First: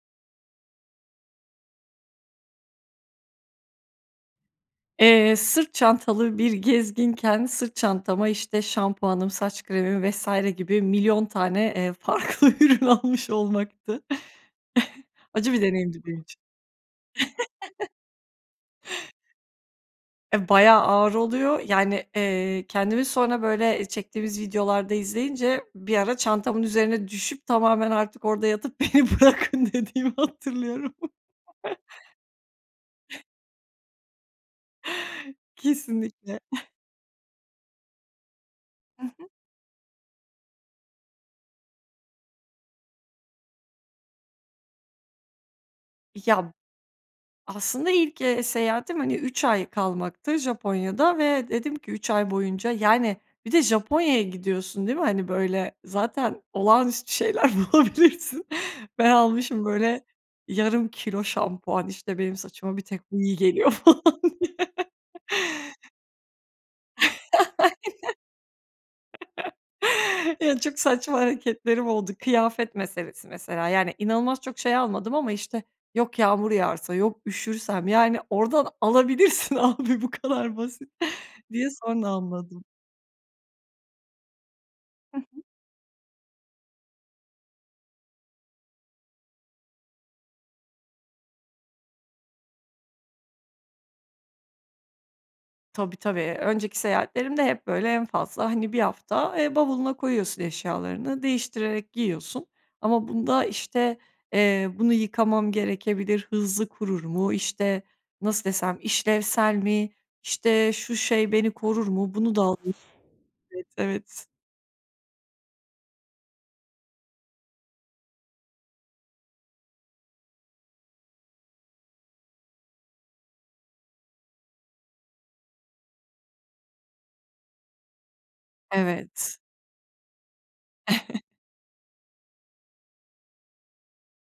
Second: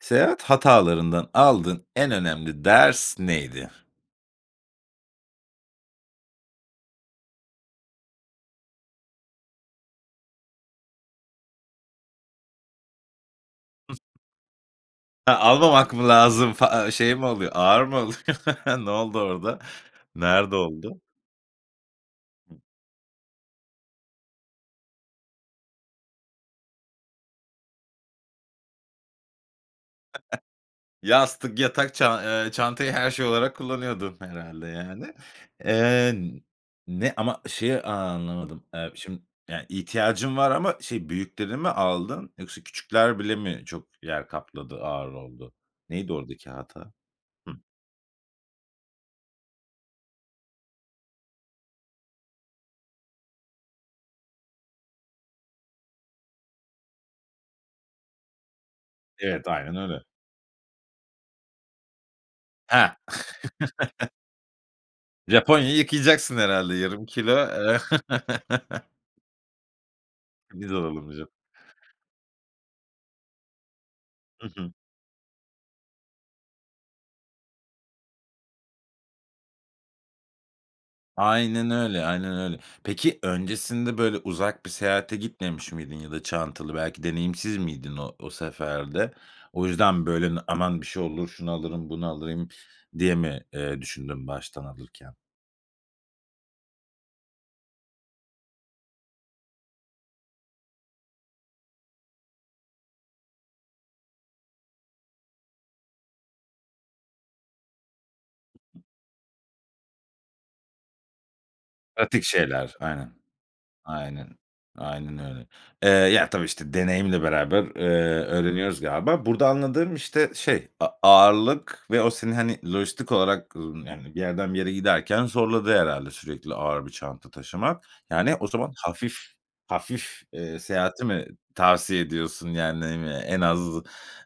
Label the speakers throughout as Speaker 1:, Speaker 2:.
Speaker 1: Seyahat hatalarından aldığın en önemli ders neydi?
Speaker 2: Eee, sırt çantalı bir gezginken sırt çantama, işte, şampuanım, saç kremi vs. gibi milyon tane, eee, farklı ürün almış olmaktı. Acı bir
Speaker 1: Almamak
Speaker 2: deneyimdi
Speaker 1: mı
Speaker 2: benim için.
Speaker 1: lazım, fa a şey mi oluyor? Ağır mı oluyor, ne oldu orada,
Speaker 2: Eee,
Speaker 1: nerede
Speaker 2: bayağı
Speaker 1: oldu?
Speaker 2: ağır oluyor, yani,
Speaker 1: Hı.
Speaker 2: eee, kendimi sonra, böyle, eee, çektiğimiz videolarda izleyince, bir ara çantamın üzerine düşüp tamamen artık orada yatıp "Beni bırakın." dediğimi hatırlıyorum.
Speaker 1: Yastık, yatak ça eee, çantayı her şey olarak kullanıyordun herhâlde yani. Eee,
Speaker 2: Kesinlikle.
Speaker 1: ne, ama şeyi anlamadım, eee,
Speaker 2: Hı
Speaker 1: şim
Speaker 2: hı.
Speaker 1: yani, ihtiyacın var ama, şey, büyüklerini mi aldın yoksa küçükler bile mi çok yer kapladı, ağır oldu? Neydi oradaki
Speaker 2: Ya.
Speaker 1: hata? Hıh.
Speaker 2: Aslında ilk, eee, seyahatim, hani, 3 ay kalmaktı Japonya'da ve dedim ki, 3 ay boyunca, yani, bir de Japonya'ya gidiyorsun, değil mi? Hani, böyle, zaten olağanüstü şeyler bulabilirsin, ben
Speaker 1: Evet,
Speaker 2: almışım,
Speaker 1: aynen öyle.
Speaker 2: böyle, yarım kilo şampuan, işte, benim saçıma bir
Speaker 1: He.
Speaker 2: tek bu iyi geliyor falan diye.
Speaker 1: Japonya'yı yıkayacaksın herhâlde yarım
Speaker 2: Aynen.
Speaker 1: kilo, eee
Speaker 2: Ya,
Speaker 1: Biz
Speaker 2: çok
Speaker 1: [unintelligible]
Speaker 2: saçma
Speaker 1: hocam.
Speaker 2: hareketlerim oldu, kıyafet meselesi mesela, yani inanılmaz
Speaker 1: Hı
Speaker 2: çok
Speaker 1: hı.
Speaker 2: şey almadım ama işte, yok. "Yağmur yağarsa...", yok, "Üşürsem...", yani, oradan alabilirsin abi, bu kadar basit, diye
Speaker 1: Aynen öyle,
Speaker 2: sonra
Speaker 1: aynen öyle.
Speaker 2: anladım.
Speaker 1: Peki, öncesinde böyle, uzak bir seyahate
Speaker 2: Hı hı.
Speaker 1: gitmemiş miydin ya da çantalı, belki deneyimsiz miydin o o seferde? O yüzden, böyle, "Aman bir şey olur, şunu alırım, bunu alıyım." diye mi, eee, düşündün baştan alırken?
Speaker 2: Tabii, tabii, önceki seyahatlerimde hep, böyle, en fazla, hani, 1 hafta, eee, bavuluna koyuyorsun eşyalarını, değiştirerek giyiyorsun. Ama bunda, işte, eee, "Bunu yıkamam gerekebilir, hızlı kurur mu?" İşte, nasıl desem? "İşlevsel mi? İşte, şu şey beni korur mu?
Speaker 1: Pratik
Speaker 2: Bunu da alayım."
Speaker 1: şeyler. Aynen.
Speaker 2: Evet, evet.
Speaker 1: Aynen, aynen öyle. Eee, ya, tabii, işte, deneyimle beraber, eee, öğreniyoruz galiba. Burada anladığım, işte, şey, a ağırlık ve o seni, hani, lojistik olarak, ımm, yani, bir yerden bir yere giderken zorladı herhâlde sürekli ağır bir çanta taşımak. Yani, o zaman hafif
Speaker 2: Evet.
Speaker 1: hafif, eee, seyahati mi tavsiye ediyorsun? Yani, ne bileyim ya, en az,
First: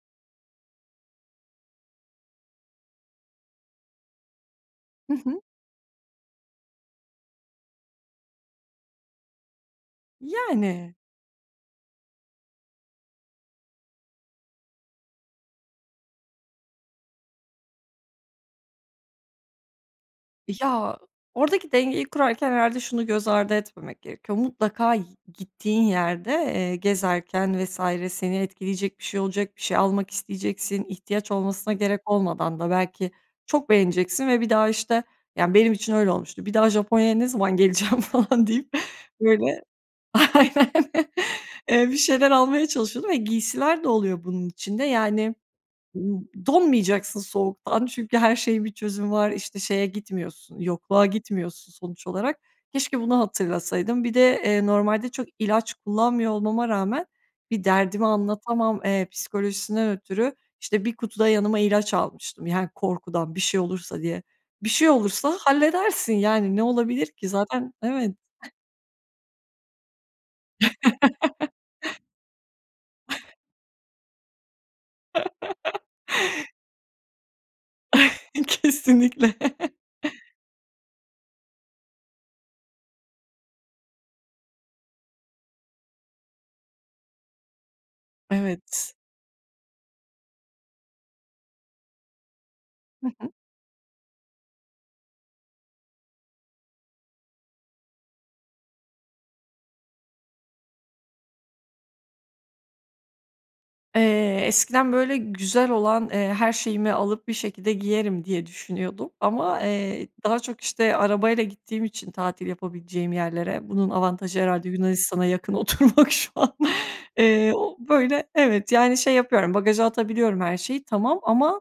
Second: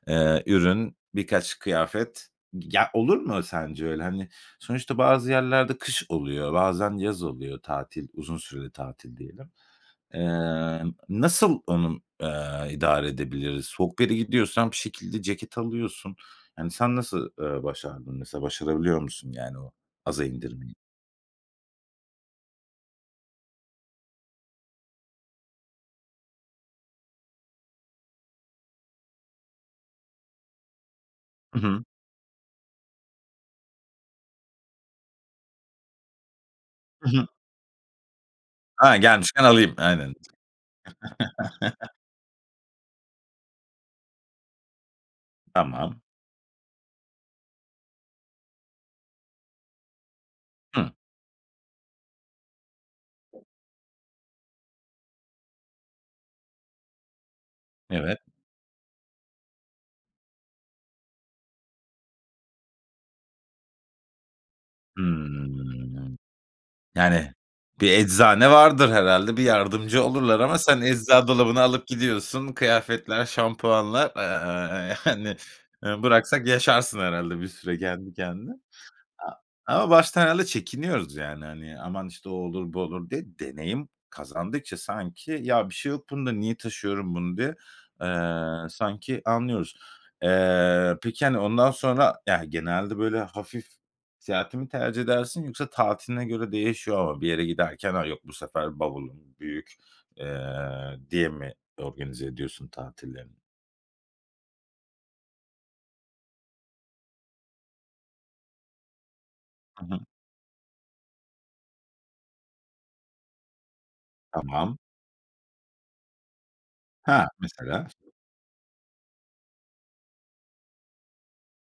Speaker 1: eee, ürün, birkaç kıyafet. Gi ya, olur mu sence öyle? Hani, sonuçta
Speaker 2: Hı
Speaker 1: bazı
Speaker 2: hı.
Speaker 1: yerlerde kış oluyor, bazen yaz oluyor tatil, uzun süreli tatil diyelim. Emm,
Speaker 2: Yani.
Speaker 1: nasıl onu m eee, idare edebiliriz? Soğuk bir yere gidiyorsan bir şekilde ceket alıyorsun. Yani, sen nasıl, eee, başardın mesela, başarabiliyor musun yani o aza indirmeyi?
Speaker 2: Ya, oradaki dengeyi kurarken herhâlde şunu göz ardı etmemek gerekiyor, mutlaka i gittiğin yerde, eee, gezerken vs. seni etkileyecek bir şey olacak, bir şey almak isteyeceksin, ihtiyaç
Speaker 1: I
Speaker 2: olmasına
Speaker 1: hı.
Speaker 2: gerek olmadan da belki çok beğeneceksin ve bir daha, işte Yani, benim için öyle olmuştu, "Bir daha Japonya'ya
Speaker 1: I hı.
Speaker 2: ne zaman geleceğim?" falan deyip,
Speaker 1: A, gelmişken
Speaker 2: böyle
Speaker 1: alayım. Aynen.
Speaker 2: Aynen. Eee, bir şeyler almaya çalışıyordum ve giysiler de oluyor bunun içinde, yani,
Speaker 1: Tamam.
Speaker 2: [unintelligible] donmayacaksın soğuktan çünkü her şeyin bir çözümü var. İşte, şeye gitmiyorsun,
Speaker 1: Hımm.
Speaker 2: yokluğa gitmiyorsun sonuç olarak. Keşke bunu hatırlasaydım. Bir de, eee, normalde çok ilaç kullanmıyor olmama rağmen bir derdimi
Speaker 1: Evet.
Speaker 2: anlatamam, eee, psikolojisinden ötürü, işte, 1 kutu da yanıma ilaç almıştım, yani, korkudan bir şey olursa diye. "Bir şey olursa halledersin."
Speaker 1: Hımm.
Speaker 2: yani, ne olabilir ki?
Speaker 1: Yani,
Speaker 2: Zaten
Speaker 1: bir
Speaker 2: Evet.
Speaker 1: eczane vardır herhâlde, bir yardımcı olurlar ama sen ecza dolabını alıp gidiyorsun. Kıyafetler, şampuanlar, aaa, yani, eee, bıraksak yaşarsın herhâlde bir süre kendi kendine.
Speaker 2: Kesinlikle.
Speaker 1: A ama baştan herhâlde çekiniyoruz, yani, hani, "Aman, işte, o olur, bu olur." diye. Deneyim kazandıkça sanki, "Ya, bir şey yok bunda. Niye taşıyorum bunu?" diye, eee,
Speaker 2: Evet.
Speaker 1: sanki anlıyoruz. Eee, peki, hani, ondan sonra Yani, genelde,
Speaker 2: Hı
Speaker 1: böyle,
Speaker 2: hı.
Speaker 1: hafif seyahati mi tercih edersin yoksa tatiline göre değişiyor mu? Bir yere giderken, "A, yok bu sefer bavulum büyük." eee, diye mi organize ediyorsun tatillerini?
Speaker 2: Eee, eskiden, böyle, güzel olan, eee, her şeyimi alıp, "Bir şekilde giyerim." diye düşünüyordum ama,
Speaker 1: Hı hı.
Speaker 2: eee, daha çok, işte, arabayla gittiğim için tatil yapabileceğim yerlere, bunun avantajı herhâlde
Speaker 1: Tamam.
Speaker 2: Yunanistan'a yakın oturmak şu an.
Speaker 1: Ha!
Speaker 2: Eee, o,
Speaker 1: Mesela.
Speaker 2: böyle, evet, yani, şey yapıyorum, bagaja atabiliyorum her şeyi tamam ama,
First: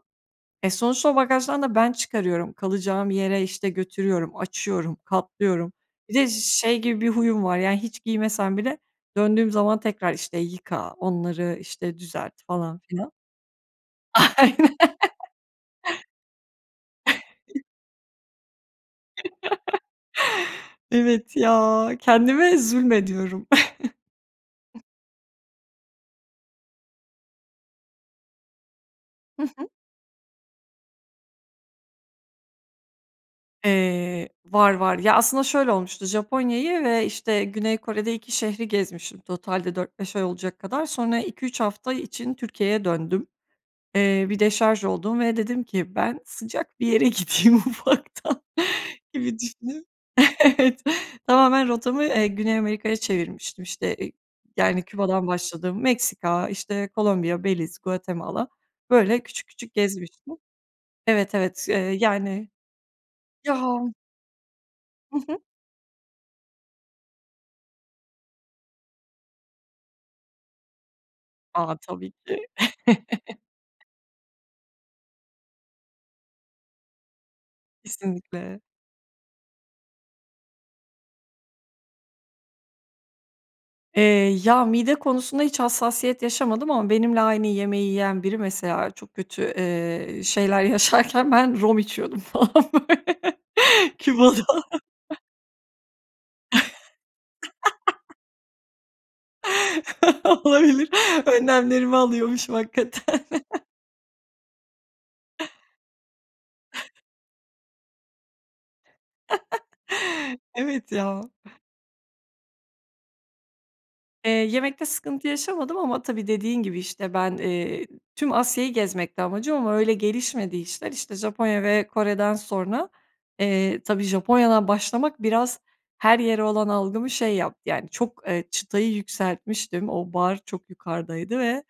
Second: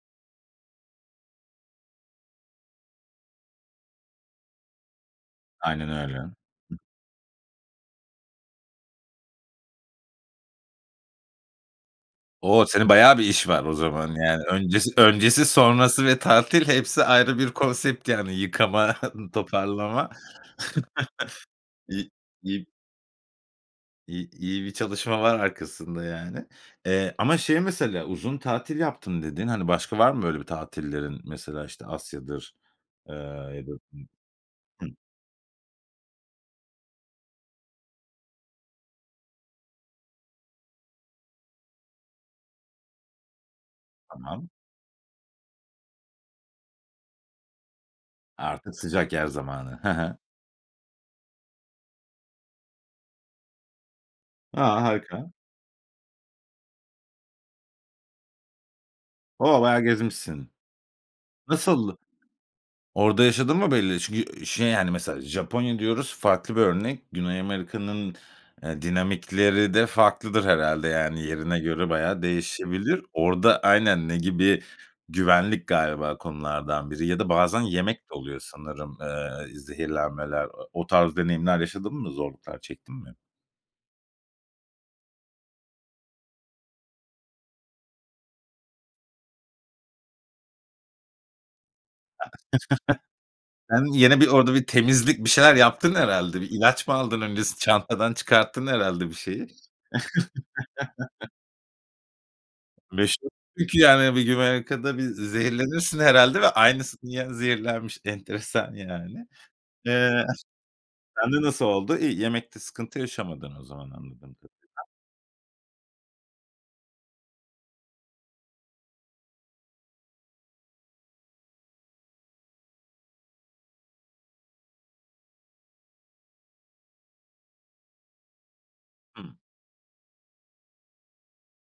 Speaker 2: e, sonuçta o bagajdan da ben çıkarıyorum, kalacağım yere, işte, götürüyorum, açıyorum, katlıyorum.
Speaker 1: Aynen
Speaker 2: Bir
Speaker 1: öyle.
Speaker 2: de ş şey gibi bir huyum var, yani, hiç giymesem bile döndüğüm zaman tekrar, işte, yıka onları, işte, düzelt
Speaker 1: O!
Speaker 2: falan
Speaker 1: Senin
Speaker 2: filan.
Speaker 1: bayağı bir iş var o zaman, yani,
Speaker 2: Aynen.
Speaker 1: öncesi öncesi sonrası ve tatil hepsi ayrı bir konsept, yani. Yıkama, toparlama.
Speaker 2: Evet ya,
Speaker 1: İ
Speaker 2: kendime
Speaker 1: i
Speaker 2: zulmediyorum.
Speaker 1: i iyi bir çalışma var arkasında, yani. Eee, ama şey mesela "uzun tatil yaptım"
Speaker 2: Hı
Speaker 1: dedin, hani,
Speaker 2: hı.
Speaker 1: başka var mı, böyle, bir tatillerin? Mesela, işte, Asya'dır, eee, ya da
Speaker 2: Eee, var, var.
Speaker 1: Hımm.
Speaker 2: Ya, aslında şöyle olmuştu, Japonya'yı ve, işte, Güney Kore'de 2 şehri gezmiştim totalde 4-5 ay olacak kadar. Sonra 2-3 hafta için Türkiye'ye döndüm. Eee, bir
Speaker 1: Tamam.
Speaker 2: deşarj oldum ve dedim ki: "Ben sıcak bir yere gideyim, ufaktan."
Speaker 1: Artık sıcak yer
Speaker 2: gibi
Speaker 1: zamanı.
Speaker 2: düşünüp
Speaker 1: Ha ha.
Speaker 2: Evet. Tamamen rotamı, eee, Güney Amerika'ya çevirmiştim, işte e
Speaker 1: A,
Speaker 2: yani, Küba'dan
Speaker 1: harika.
Speaker 2: başladım, Meksika, işte, Kolombiya, Beliz, Guatemala, böyle, küçük
Speaker 1: O!
Speaker 2: küçük
Speaker 1: Bayağı
Speaker 2: gezmiştim.
Speaker 1: gezmişsin.
Speaker 2: Evet, evet, eee,
Speaker 1: Nasıldı?
Speaker 2: yani.
Speaker 1: Orada yaşadın mı
Speaker 2: Ya.
Speaker 1: belli Çünkü, eee, şey, yani,
Speaker 2: Hı
Speaker 1: mesela
Speaker 2: hı.
Speaker 1: Japonya diyoruz, farklı bir örnek, Güney Amerika'nın, eee, dinamikleri de farklıdır herhâlde, yani, yerine
Speaker 2: A,
Speaker 1: göre
Speaker 2: tabii
Speaker 1: bayağı
Speaker 2: ki.
Speaker 1: değişebilir. Orada Aynen. Ne gibi Güvenlik galiba konulardan biri ya da bazen yemek de oluyor
Speaker 2: Kesinlikle.
Speaker 1: sanırım, eee, zehirlenmeler. A o tarz deneyimler yaşadın mı, zorluklar çektin mi?
Speaker 2: Eee, ya, mide konusunda hiç hassasiyet yaşamadım ama benimle aynı yemeği yiyen biri mesela çok kötü, ııı, şeyler yaşarken ben rom içiyordum falan, böyle,
Speaker 1: Sen gene bir
Speaker 2: Küba'da.
Speaker 1: orada bir temizlik, bir şeyler yaptın herhâlde. Bir ilaç mı aldın öncesi? Çantadan çıkarttın herhâlde bir şeyi.
Speaker 2: Olabilir, önlemlerimi alıyormuşum hakikaten.
Speaker 1: [unintelligible] Yani Güney Amerika'da bir zehirlenirsin herhâlde ve aynısının yan zehirlenmiş, enteresan yani. Iıı,
Speaker 2: Evet, ya.
Speaker 1: sende nasıl oldu? İyi, yemekte sıkıntı yaşamadın o zaman,
Speaker 2: Eee,
Speaker 1: anladığım kadarıyla.
Speaker 2: yemekte sıkıntı yaşamadım ama tabii dediğin gibi, işte, ben, ııı, tüm Asya'yı gezmekti amacım ama öyle gelişmedi işler. İşte, Japonya ve Kore'den sonra, eee, tabii Japonya'dan başlamak biraz her yere olan algımı şey yaptı, yani çok, ııı, çıtayı
Speaker 1: Hıı.
Speaker 2: yükseltmiştim, o bar çok yukarıdaydı ve,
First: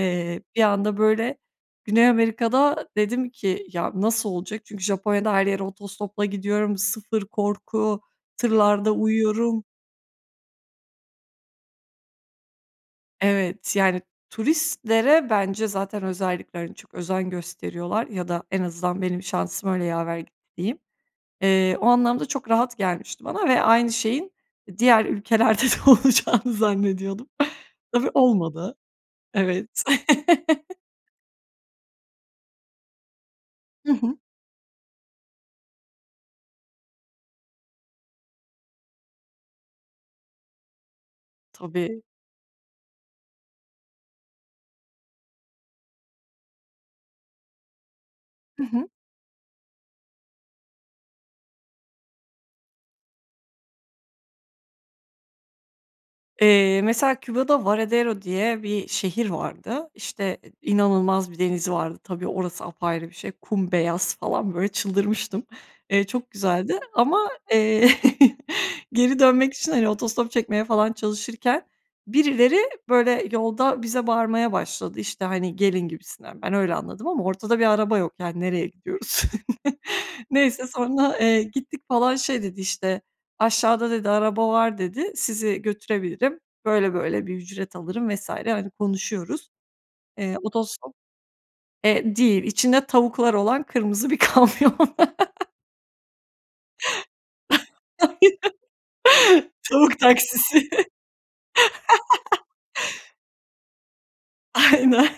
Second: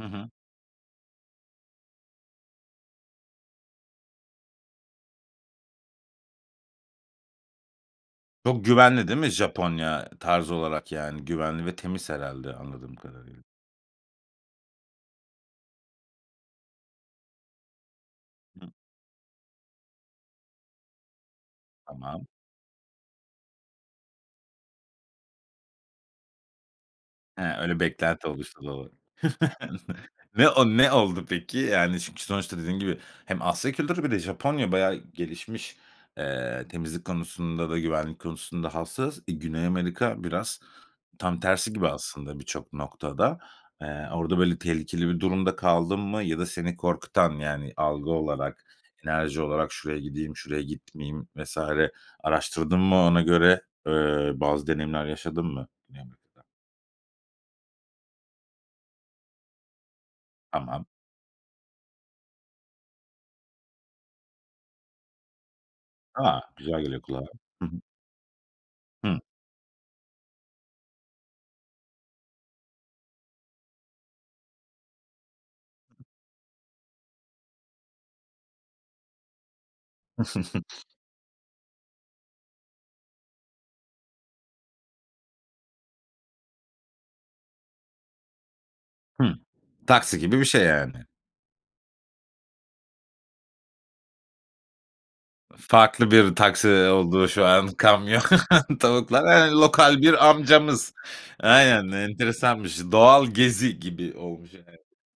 Speaker 1: Hı hı.
Speaker 2: bir anda, böyle, Güney Amerika'da dedim ki "Ya, nasıl olacak?" Çünkü Japonya'da her yere otostopla gidiyorum, sıfır korku,
Speaker 1: Çok
Speaker 2: tırlarda
Speaker 1: güvenli, değil mi
Speaker 2: uyuyorum.
Speaker 1: Japonya? Tarz olarak, yani, güvenli ve temiz herhâlde anladığım kadarıyla.
Speaker 2: Evet, yani, turistlere bence zaten özellikle çok özen gösteriyorlar ya da en
Speaker 1: Hıı.
Speaker 2: azından benim şansım öyle yaver gitti, diyeyim. Eee, o
Speaker 1: Tamam.
Speaker 2: anlamda çok rahat gelmişti bana ve aynı şeyin diğer ülkelerde de olacağını zannediyordum.
Speaker 1: He, öyle
Speaker 2: Tabii
Speaker 1: beklenti oluştu,
Speaker 2: olmadı,
Speaker 1: doğru.
Speaker 2: evet.
Speaker 1: Ne o ne oldu peki? Yani, çünkü sonuçta dediğin gibi hem Asya
Speaker 2: Hı
Speaker 1: Kültürü bir
Speaker 2: hı.
Speaker 1: de Japonya bayağı gelişmiş. Eee, temizlik konusunda da güvenlik konusunda hassas. Eee, Güney Amerika biraz tam tersi gibi
Speaker 2: Tabii.
Speaker 1: aslında birçok noktada. Eee, orada, böyle, tehlikeli bir durumda kaldın mı ya da seni korkutan, yani, algı
Speaker 2: Hı
Speaker 1: olarak,
Speaker 2: hı.
Speaker 1: enerji olarak "Şuraya gideyim, şuraya gitmeyeyim." vs. araştırdın mı ona göre, ııı, bazı deneyimler yaşadın mı Güney Amerika'da?
Speaker 2: Eee, mesela Küba'da Varedero diye bir şehir vardı, işte,
Speaker 1: Tamam.
Speaker 2: inanılmaz bir denizi vardı. Tabii orası apayrı bir şey, kum beyaz falan, böyle, çıldırmıştım, eee, çok
Speaker 1: A,
Speaker 2: güzeldi
Speaker 1: güzel geliyor kulağa,
Speaker 2: ama,
Speaker 1: hı hı.
Speaker 2: eee, geri
Speaker 1: Hıı.
Speaker 2: dönmek için, hani, otostop çekmeye falan çalışırken birileri, böyle, yolda bize bağırmaya başladı, işte, hani, "Gelin." gibisinden. Ben öyle anladım ama ortada bir araba yok, yani, nereye gidiyoruz? Neyse sonra, eee, gittik falan şey dedi, işte, "Aşağıda." dedi, "Araba var." dedi, "Sizi götürebilirim, böyle böyle bir ücret alırım." vs. hani,
Speaker 1: Hıı,
Speaker 2: konuşuyoruz.
Speaker 1: taksi
Speaker 2: Eee,
Speaker 1: gibi bir şey
Speaker 2: otostop,
Speaker 1: yani.
Speaker 2: eee, değil, içinde tavuklar olan kırmızı bir kamyon.
Speaker 1: Farklı bir taksi oldu şu an kamyon, tavuklar, eee,
Speaker 2: Tavuk
Speaker 1: lokal bir
Speaker 2: taksisi.
Speaker 1: amcamız. Aynen, enteresanmış, doğal gezi gibi olmuş yani.
Speaker 2: Aynen,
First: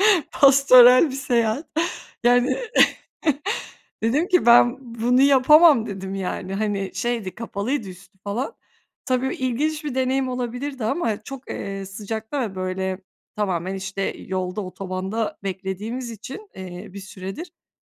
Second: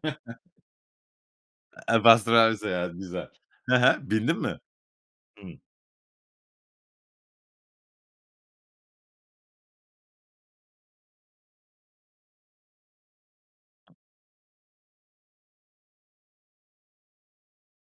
Speaker 2: pastoral bir seyahat,
Speaker 1: Eee, pastoral
Speaker 2: yani,
Speaker 1: bir seyahat güzel. He he.
Speaker 2: dedim
Speaker 1: Bindin
Speaker 2: ki
Speaker 1: mi?
Speaker 2: "Ben bunu
Speaker 1: Hıı.
Speaker 2: yapamam." dedim yani, hani, şeydi, kapalıydı üstü falan. Tabii ilginç bir deneyim olabilirdi ama çok, eee, sıcakta ve, böyle, tamamen, işte, yolda, otobanda beklediğimiz için, eee, bir süredir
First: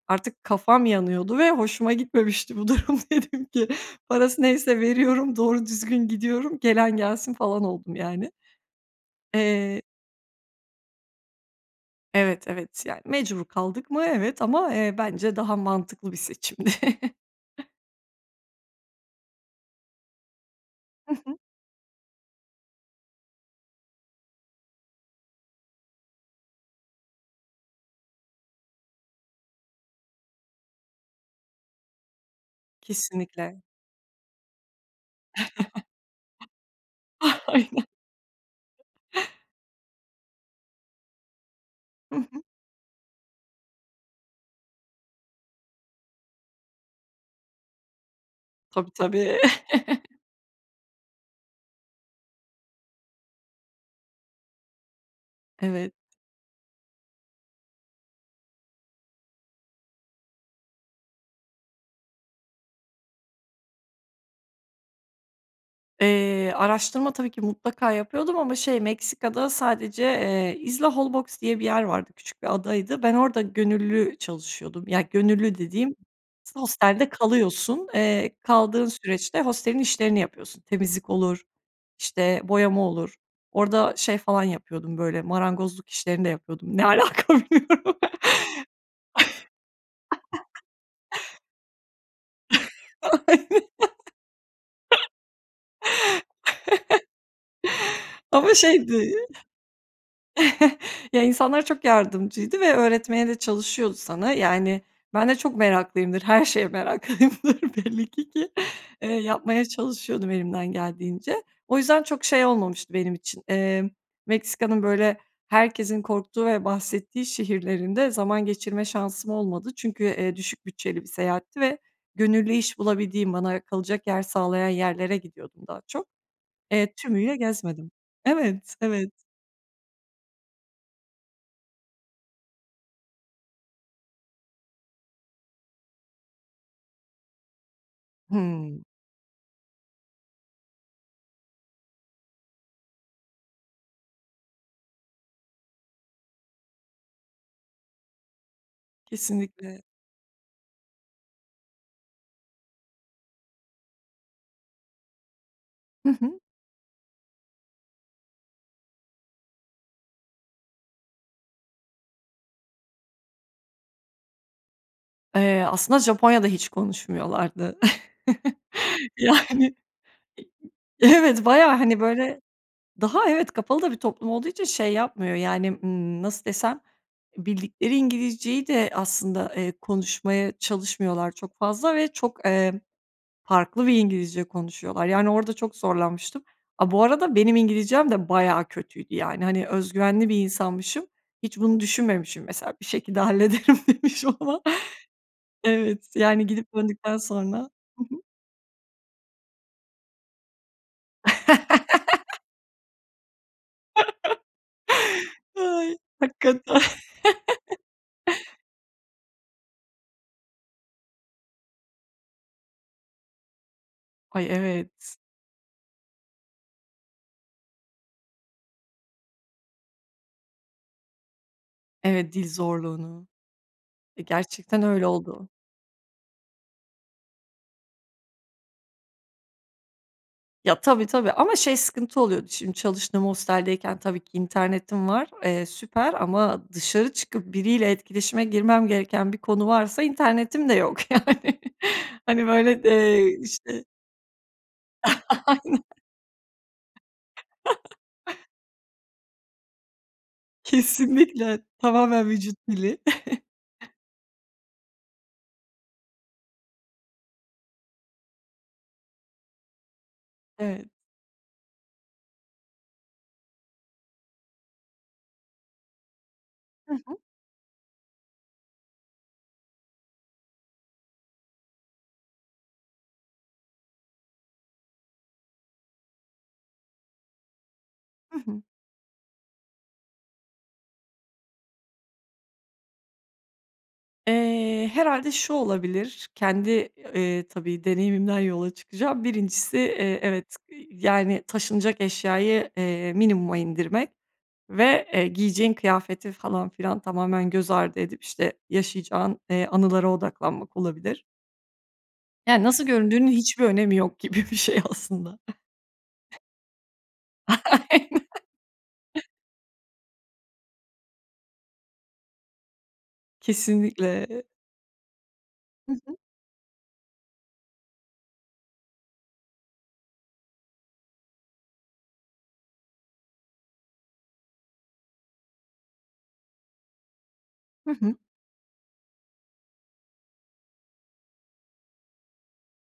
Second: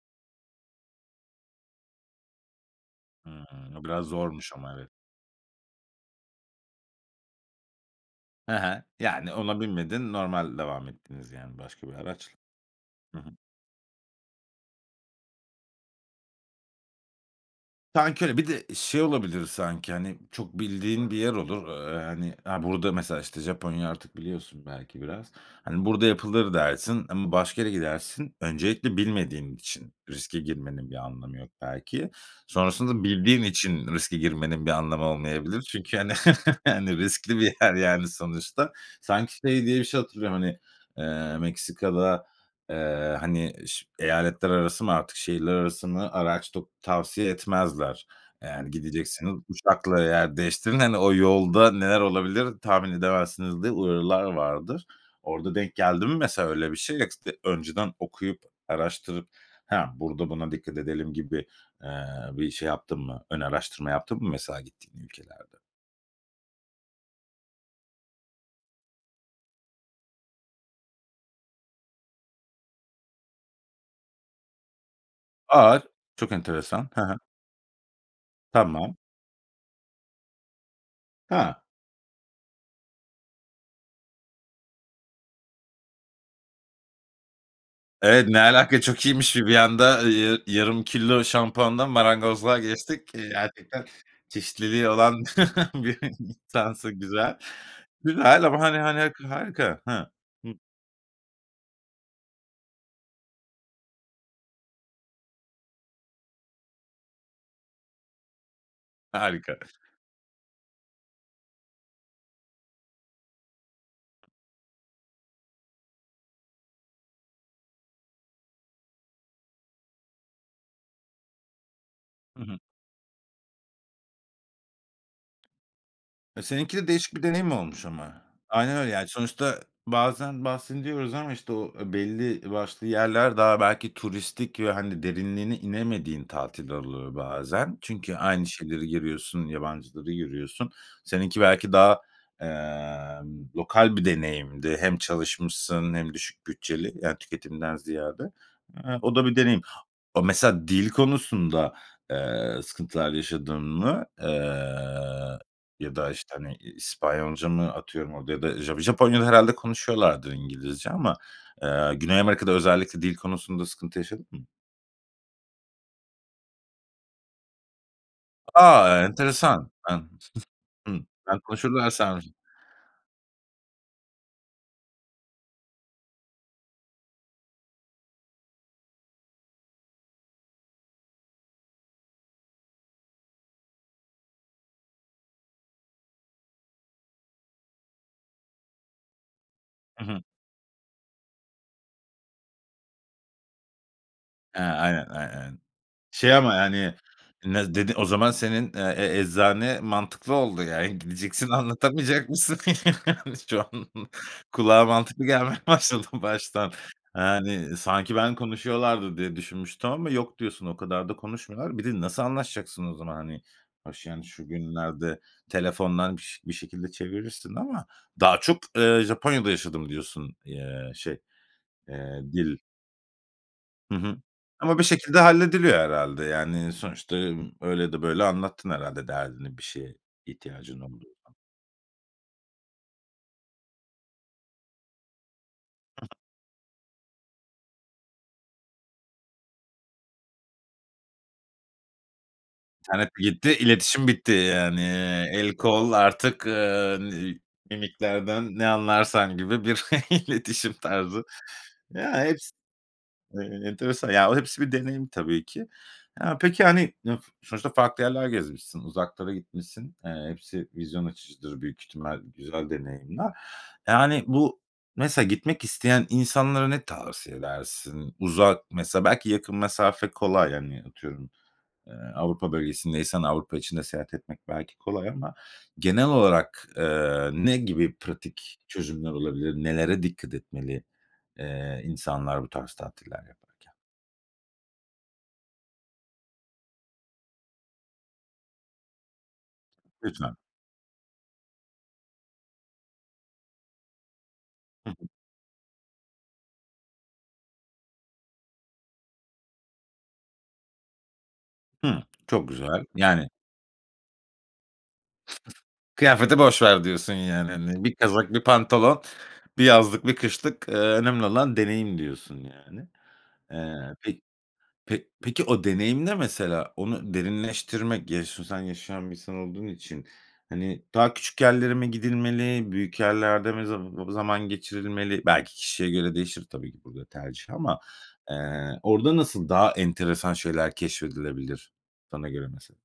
Speaker 2: artık kafam yanıyordu ve hoşuma gitmemişti bu durum dedim
Speaker 1: Hıı,
Speaker 2: ki,
Speaker 1: o biraz
Speaker 2: "Parası
Speaker 1: zormuş ama
Speaker 2: neyse
Speaker 1: evet.
Speaker 2: veriyorum, doğru düzgün gidiyorum, gelen gelsin." falan oldum yani.
Speaker 1: He he. Yani, ona
Speaker 2: Eee
Speaker 1: binmedin, normal devam ettiniz, yani, başka bir araçla.
Speaker 2: Evet, evet. Yani,
Speaker 1: Hı hı.
Speaker 2: mecbur kaldık mı? Evet ama, eee, bence daha mantıklı bir seçimdi.
Speaker 1: Sanki öyle, bir de şey olabilir sanki, hani, çok bildiğin
Speaker 2: Hı
Speaker 1: bir yer
Speaker 2: hı.
Speaker 1: olur, aaa, hani, a burada mesela, işte, Japonya artık biliyorsun belki biraz. Hani, "Burada yapılır." dersin ama başka yere gidersin. Öncelikle bilmediğin için riske girmenin bir anlamı yok belki. Sonrasında bildiğin
Speaker 2: Kesinlikle.
Speaker 1: için riske girmenin bir anlamı olmayabilir çünkü, hani, hani, riskli
Speaker 2: Ah,
Speaker 1: bir yer,
Speaker 2: Aynen.
Speaker 1: yani, sonuçta. Sanki şey diye bir şey hatırlıyorum, hani, eee,
Speaker 2: Hı
Speaker 1: Meksika'da,
Speaker 2: hı.
Speaker 1: eee, hani, ş eyaletler arası mı artık, şehirler arası mı araç tu tavsiye etmezler. Eee, yani,
Speaker 2: Tabii,
Speaker 1: gidecekseniz
Speaker 2: tabii.
Speaker 1: uçakla yer değiştirin, hani, o yolda neler olabilir, tahmin edemezsiniz diye uyarılar vardır. Orada denk
Speaker 2: Evet.
Speaker 1: geldi mi mesela öyle bir şey [unintelligible] de önceden okuyup, araştırıp "Ha, burada buna dikkat edelim." gibi, eee, bir şey yaptın mı, ön araştırma yaptın mı mesela gittiğin ülkelerde?
Speaker 2: Eee, araştırma tabii ki mutlaka yapıyordum ama şey Meksika'da sadece, eee, Isla Holbox diye bir yer vardı, küçük bir adaydı. Ben orada gönüllü çalışıyordum, ya gönüllü
Speaker 1: A!
Speaker 2: dediğim
Speaker 1: Çok enteresan, he
Speaker 2: hostelde
Speaker 1: he.
Speaker 2: kalıyorsun, eee, kaldığın
Speaker 1: Tamam.
Speaker 2: süreçte hostelin işlerini yapıyorsun. Temizlik
Speaker 1: He.
Speaker 2: olur, işte, boyama olur. Orada şey falan yapıyordum böyle marangozluk işlerini de yapıyordum. Ne alaka, bilmiyorum.
Speaker 1: Evet, ne alaka, çok iyiymiş bi bir anda, iii, yarı yarım kilo şampuandan marangozluğa geçtik. Eee,
Speaker 2: Aynen.
Speaker 1: gerçekten çeşitliliği olan bir insansın. Güzel, güzel
Speaker 2: Ama
Speaker 1: ama, hani hani,
Speaker 2: şeydi
Speaker 1: harika. Hıı. Hı.
Speaker 2: Ya, insanlar çok yardımcıydı ve öğretmeye de çalışıyordu sana. Yani ben de çok meraklıyımdır. Her şeye meraklıyımdır belli ki, ki, eee,
Speaker 1: Harika.
Speaker 2: yapmaya çalışıyordum elimden geldiğince. O yüzden çok şey olmamıştı benim için, eee, Meksika'nın, böyle, herkesin korktuğu ve bahsettiği şehirlerinde zaman geçirme şansım olmadı. Çünkü, eee, düşük bütçeli bir seyahatti ve
Speaker 1: Hı
Speaker 2: gönüllü
Speaker 1: hı.
Speaker 2: iş bulabildiğim, bana, ııı, kalacak yer sağlayan yerlere gidiyordum daha çok.
Speaker 1: Eee, seninki de
Speaker 2: Eee,
Speaker 1: değişik bir
Speaker 2: tümüyle
Speaker 1: deneyim olmuş
Speaker 2: gezmedim.
Speaker 1: ama.
Speaker 2: Evet,
Speaker 1: Aynen öyle, yani,
Speaker 2: evet.
Speaker 1: sonuçta bazen bahsediyoruz ama, işte, o belli başlı yerler daha belki turistik ve, hani, derinliğine inemediğin tatiller oluyor bazen. Çünkü aynı
Speaker 2: Hımm.
Speaker 1: şeyleri görüyorsun, yabancıları görüyorsun. Seninki belki daha, emm, lokal bir deneyimdi hem çalışmışsın hem düşük bütçeli, yani, tüketimden ziyade. Hıı, o da bir deneyim.
Speaker 2: Kesinlikle.
Speaker 1: O mesela dil konusunda, eee, sıkıntılar yaşadın mı? Eee, ya
Speaker 2: Hı
Speaker 1: da, işte,
Speaker 2: hı.
Speaker 1: hani, İspanyolca mı, atıyorum, orada ya da Ja Japonya'da herhâlde konuşuyorlardır İngilizce ama, eee, Güney Amerika'da özellikle dil konusunda sıkıntı yaşadın mı?
Speaker 2: Eee, aslında Japonya'da hiç konuşmuyorlardı.
Speaker 1: A, enteresan,
Speaker 2: Yani,
Speaker 1: emm, hımm,
Speaker 2: e
Speaker 1: ben
Speaker 2: evet, bayağı,
Speaker 1: konuşurlar
Speaker 2: hani,
Speaker 1: sanmıştım.
Speaker 2: böyle, daha evet, kapalı da bir toplum olduğu için şey yapmıyor, yani, ımm, nasıl desem, bildikleri İngilizceyi de aslında, eee, konuşmaya çalışmıyorlar çok fazla ve çok, eee, farklı bir İngilizce konuşuyorlar. Yani, orada çok zorlanmıştım. A, bu arada benim İngilizcem de bayağı kötüydü, yani, hani, öz
Speaker 1: Hı hı.
Speaker 2: güvenli bir insanmışım. Hiç bunu düşünmemişim, mesela, bir şekilde hallederim demişim,
Speaker 1: E,
Speaker 2: ama.
Speaker 1: aynen, ay aynen,
Speaker 2: Evet,
Speaker 1: şey,
Speaker 2: yani,
Speaker 1: ama,
Speaker 2: gidip
Speaker 1: yani,
Speaker 2: döndükten sonra.
Speaker 1: ne dedi
Speaker 2: Hı
Speaker 1: o
Speaker 2: hı.
Speaker 1: zaman, senin, eee, e eczane mantıklı oldu yani, gideceksin, anlatamayacak mısın? Şu an kulağa mantıklı gelmeye
Speaker 2: Ay,
Speaker 1: başladı baştan.
Speaker 2: hakikaten.
Speaker 1: Yani, sanki ben konuşuyorlardır diye düşünmüştüm ama yok diyorsun, o kadar da konuşmuyorlar. Bir de nasıl anlaşacaksın o zaman, hani? Hoş, yani,
Speaker 2: Ay,
Speaker 1: şu
Speaker 2: evet.
Speaker 1: günlerde telefondan biş bir şekilde çevirirsin ama daha çok, eee, Japonya'da yaşadım diyorsun, eee, şey, eee,
Speaker 2: Evet, dil
Speaker 1: dil
Speaker 2: zorluğunu.
Speaker 1: Hı hı.
Speaker 2: E,
Speaker 1: Ama
Speaker 2: gerçekten
Speaker 1: bir
Speaker 2: öyle
Speaker 1: şekilde
Speaker 2: oldu.
Speaker 1: hallediliyor herhâlde, yani, sonuçta, öyle ya da böyle anlattın herhâlde derdini, bir şeye ihtiyacın
Speaker 2: Ya, tabii,
Speaker 1: olduğu
Speaker 2: tabii,
Speaker 1: zaman.
Speaker 2: ama, şey, sıkıntı oluyordu, şimdi çalıştığım hosteldeyken tabii ki internetim var. Eee, süper
Speaker 1: [unintelligible]
Speaker 2: ama dışarı çıkıp biriyle etkileşime girmem gereken bir konu varsa internetim de yok, yani. yani. Hani, böyle,
Speaker 1: İnternet
Speaker 2: eee,
Speaker 1: gitti,
Speaker 2: işte.
Speaker 1: iletişim bitti, yani. El
Speaker 2: Aynen.
Speaker 1: kol, artık, ııı, n mimiklerden ne anlarsan gibi bir iletişim tarzı.
Speaker 2: Kesinlikle.
Speaker 1: Ya,
Speaker 2: Tamamen
Speaker 1: heps
Speaker 2: vücut dili.
Speaker 1: e enteresan ya, o, hepsi bir deneyim tabii ki. Ya peki, hani, ı sonuçta farklı yerler gezmişsin, uzaklara gitmişsin, eee, hepsi
Speaker 2: Evet.
Speaker 1: vizyon açıcıdır büyük ihtimal, güzel deneyimler. Ya, hani, bu mesela gitmek isteyen insanlara ne
Speaker 2: Hı hı.
Speaker 1: tavsiye edersin? Uzak, mesela belki yakın mesafe kolay, hani, atıyorum, eee, Avrupa bölgesindeysen, Avrupa içinde seyahat etmek belki kolay ama genel olarak, eee, ne gibi
Speaker 2: Hı
Speaker 1: pratik
Speaker 2: hı.
Speaker 1: çözümler olabilir? Nelere dikkat etmeli, eee, insanlar bu tarz tatiller yaparken?
Speaker 2: Eee, herhâlde şu olabilir, kendi, eee, tabii, deneyimimden yola çıkacağım. Birincisi, eee,
Speaker 1: Lütfen.
Speaker 2: evet, yani, taşınacak eşyayı, eee, minimuma indirmek
Speaker 1: Hı
Speaker 2: ve,
Speaker 1: hı.
Speaker 2: eee, giyeceğin kıyafeti falan filan tamamen göz ardı edip, işte, yaşayacağın, eee, anılara odaklanmak olabilir.
Speaker 1: Hıı, çok
Speaker 2: Ya, nasıl
Speaker 1: güzel, yani
Speaker 2: göründüğünün hiçbir önemi yok gibi bir şey, aslında.
Speaker 1: Kıyafeti boş ver diyorsun, yani, hani, bir
Speaker 2: Aynen.
Speaker 1: kazak, bir pantolon, bir yazlık, bir kışlık, eee, önemli olan deneyim diyorsun, yani. Eee, pe
Speaker 2: Kesinlikle.
Speaker 1: pe peki, o
Speaker 2: Hı
Speaker 1: deneyim ne,
Speaker 2: hı.
Speaker 1: mesela, onu derinleştirmek, [unintelligible] yaşayan bir insan olduğun için, hani, daha küçük yerlere mi gidilmeli, büyük yerlerde mi zaba zaman geçirilmeli, belki kişiye göre değişir, tabii ki, burada tercih ama,
Speaker 2: Hı hı.
Speaker 1: eee, orada nasıl daha enteresan şeyler keşfedilebilir, sana göre, mesela?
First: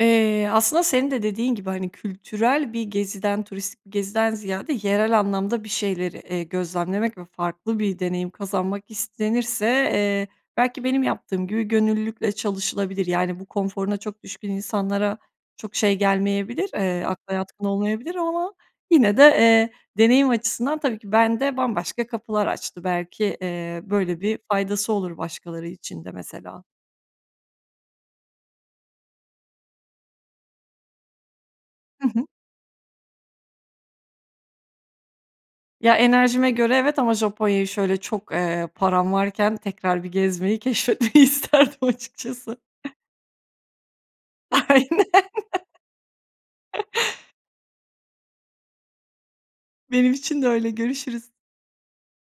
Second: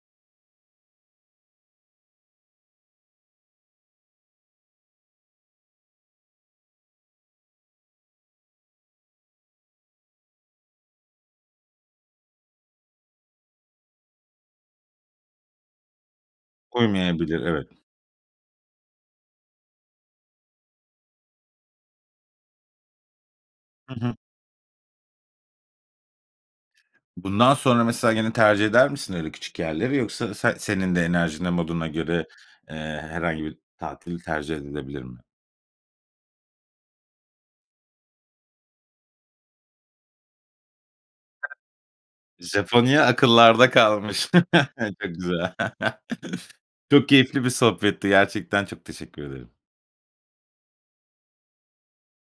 Speaker 2: Eee, aslında, senin de dediğin gibi, hani, kültürel bir geziden, turistik bir geziden ziyade, yerel anlamda bir şeyleri, eee, gözlemlemek ve farklı bir deneyim kazanmak istenirse, eee, belki, benim yaptığım gibi, gönüllülükle çalışılabilir. Yani, bu, konforuna çok düşkün insanlara çok şey gelmeyebilir, eee, akla
Speaker 1: Uymayabilir,
Speaker 2: yatkın
Speaker 1: evet.
Speaker 2: olmayabilir ama, yine de, eee, deneyim açısından, tabii ki, bende bambaşka kapılar açtı, belki, eee,
Speaker 1: Hı hı.
Speaker 2: böyle bir faydası olur başkaları için de, mesela.
Speaker 1: Bundan sonra, mesela, gene tercih eder misin öyle küçük yerleri, yoksa sen senin de enerjinle, moduna
Speaker 2: Hı hı.
Speaker 1: göre, eee, herhangi bir tatil tercih edebilir mi?
Speaker 2: Ya, enerjime göre, evet, ama Japonya'yı, şöyle, çok, eee, param varken tekrar bir gezmeyi, keşfetmeyi
Speaker 1: [unintelligible]
Speaker 2: isterdim, açıkçası.
Speaker 1: Japonya akıllarda kalmış,
Speaker 2: Aynen.
Speaker 1: çok güzel, çok keyifli bir sohbetti, gerçekten çok teşekkür ederim.
Speaker 2: Benim için de öyle, görüşürüz.